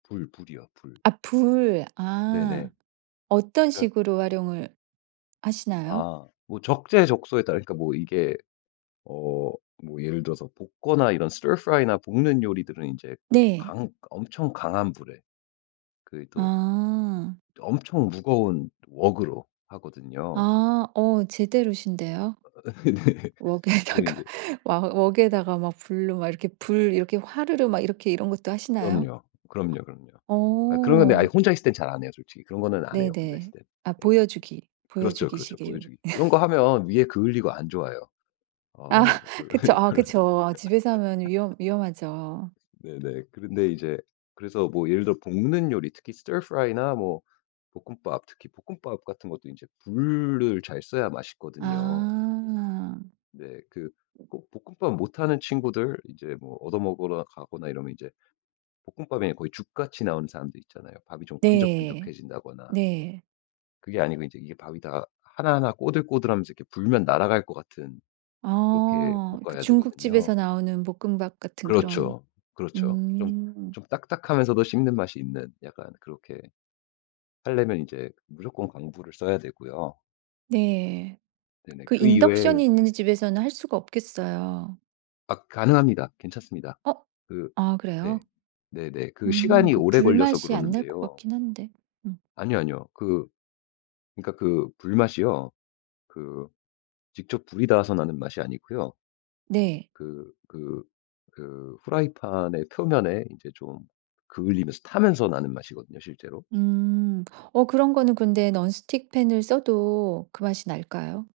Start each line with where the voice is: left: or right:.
left: 불, 불이요. 불.
right: 아 불. 아.
left: 네네.
right: 어떤
left: 그
right: 식으로 활용을 하시나요?
left: 아. 뭐 적재적소에 따라 그러니까 이게 어 뭐 예를 들어서 볶거나 이런 stir fry나 볶는 요리들은 이제
right: 네.
left: 강 엄청 강한 불에. 그 이 또
right: 아.
left: 또 엄청 무거운 웍으로 하거든요.
right: 아. 어 제대로신데요.
left: 어 네. 그래서
right: 웍에다가
left: 인제
right: 와 웍에다가 막 불로 막 이렇게 불 이렇게 화르르 막 이렇게 이런 것도 하시나요?
left: 그럼요. 그럼요, 그럼요. 아 그런 근데 아 이
right: 어.
left: 혼자 있을 땐 잘 안 해요 솔직히. 그런 거는 안 해요, 혼자 있을
right: 네네.
left: 땐.
right: 아
left: 네.
right: 보여주기
left: 그렇죠, 그렇죠.
right: 보여주기식에 여기
left: 보여주기. 그런 거 하면 위에 그을리고 안 좋아요.
right: 아
left: 어.
right: 그쵸.
left: 별로예요.
right: 아
left: 별로.
right: 그쵸. 아 집에서 하면 위험 위험하죠.
left: 네네. 그런데 이제 그래서 뭐 예를 들어 볶는 요리, 특히 stir fry나 뭐 볶음밥. 특히 볶음밥 같은 것도 인제 불을 잘 써야 맛있거든요.
right: 아.
left: 네. 그 꼭 볶음밥 못하는 친구들 이제 뭐 얻어 먹으러 가거나 이러면 이제 볶음밥이 아니라 거의 죽 같이 나오는 사람들 있잖아요. 밥이 좀
right: 네.
left: 끈적끈적해진다거나.
right: 네.
left: 그게 아니고 이제 이게 밥이 다 하나하나 꼬들꼬들하면서 이렇게 불면 날아갈 것 같은. 그렇게
right: 어. 그
left: 볶아야 되거든요.
right: 중국집에서 나오는 볶음밥 같은 그런
left: 그렇죠. 그렇죠. 좀
right: 음.
left: 좀 딱딱하면서도 씹는 맛이 있는 약간 그렇게 하려면 이제 무조건 강불을 써야 되고요.
right: 네.
left: 네네.
right: 그
left: 그 이외에
right: 인덕션이 있는 집에서는 할 수가 없겠어요.
left: 아 가능합니다. 괜찮습니다.
right: 어?
left: 그
right: 아 그래요?
left: 네. 네네. 그
right: 음
left: 시간이
right: 그
left: 오래 걸려서
right: 불맛이 안 날 것
left: 그러는데요.
right: 같긴 한데. 음.
left: 아니요, 아니요. 그 그러니까 그 불맛이요. 그 직접 불이 닿아서 나는 맛이 아니고요.
right: 네.
left: 그 그 그 프라이팬 의 표면에 이제 좀 그을리면서 타면서 나는 맛이거든요 실제로.
right: 음. 어 그런 거는 근데 논 스틱 팬을 써도 그 맛이 날까요?